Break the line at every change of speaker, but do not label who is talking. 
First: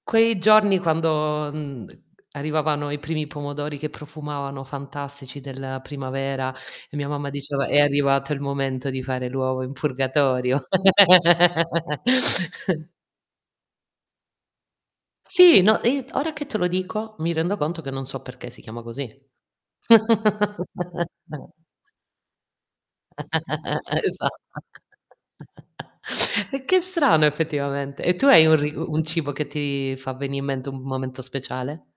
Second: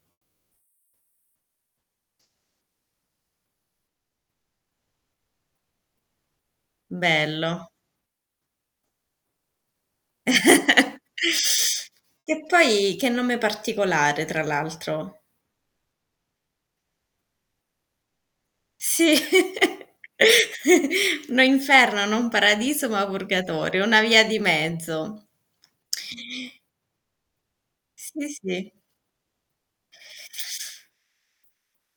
Quei giorni, quando, mhmm, arrivavano i primi pomodori che profumavano fantastici della primavera, e mia mamma diceva:
Bello.
"È arrivato il momento di fare l'uovo in purgatorio."
Che poi, che nome particolare, tra l'altro.
Sì, no, i ora che te lo dico, mi rendo conto che non so perché si chiama così.
Sì. No inferno, non paradiso ma purgatorio, una via
Esa
di mezzo.
È che è strano effettivamente. E tu
Sì,
hai un
sì.
ri u un cibo che ti fa venì in mente un momento speciale?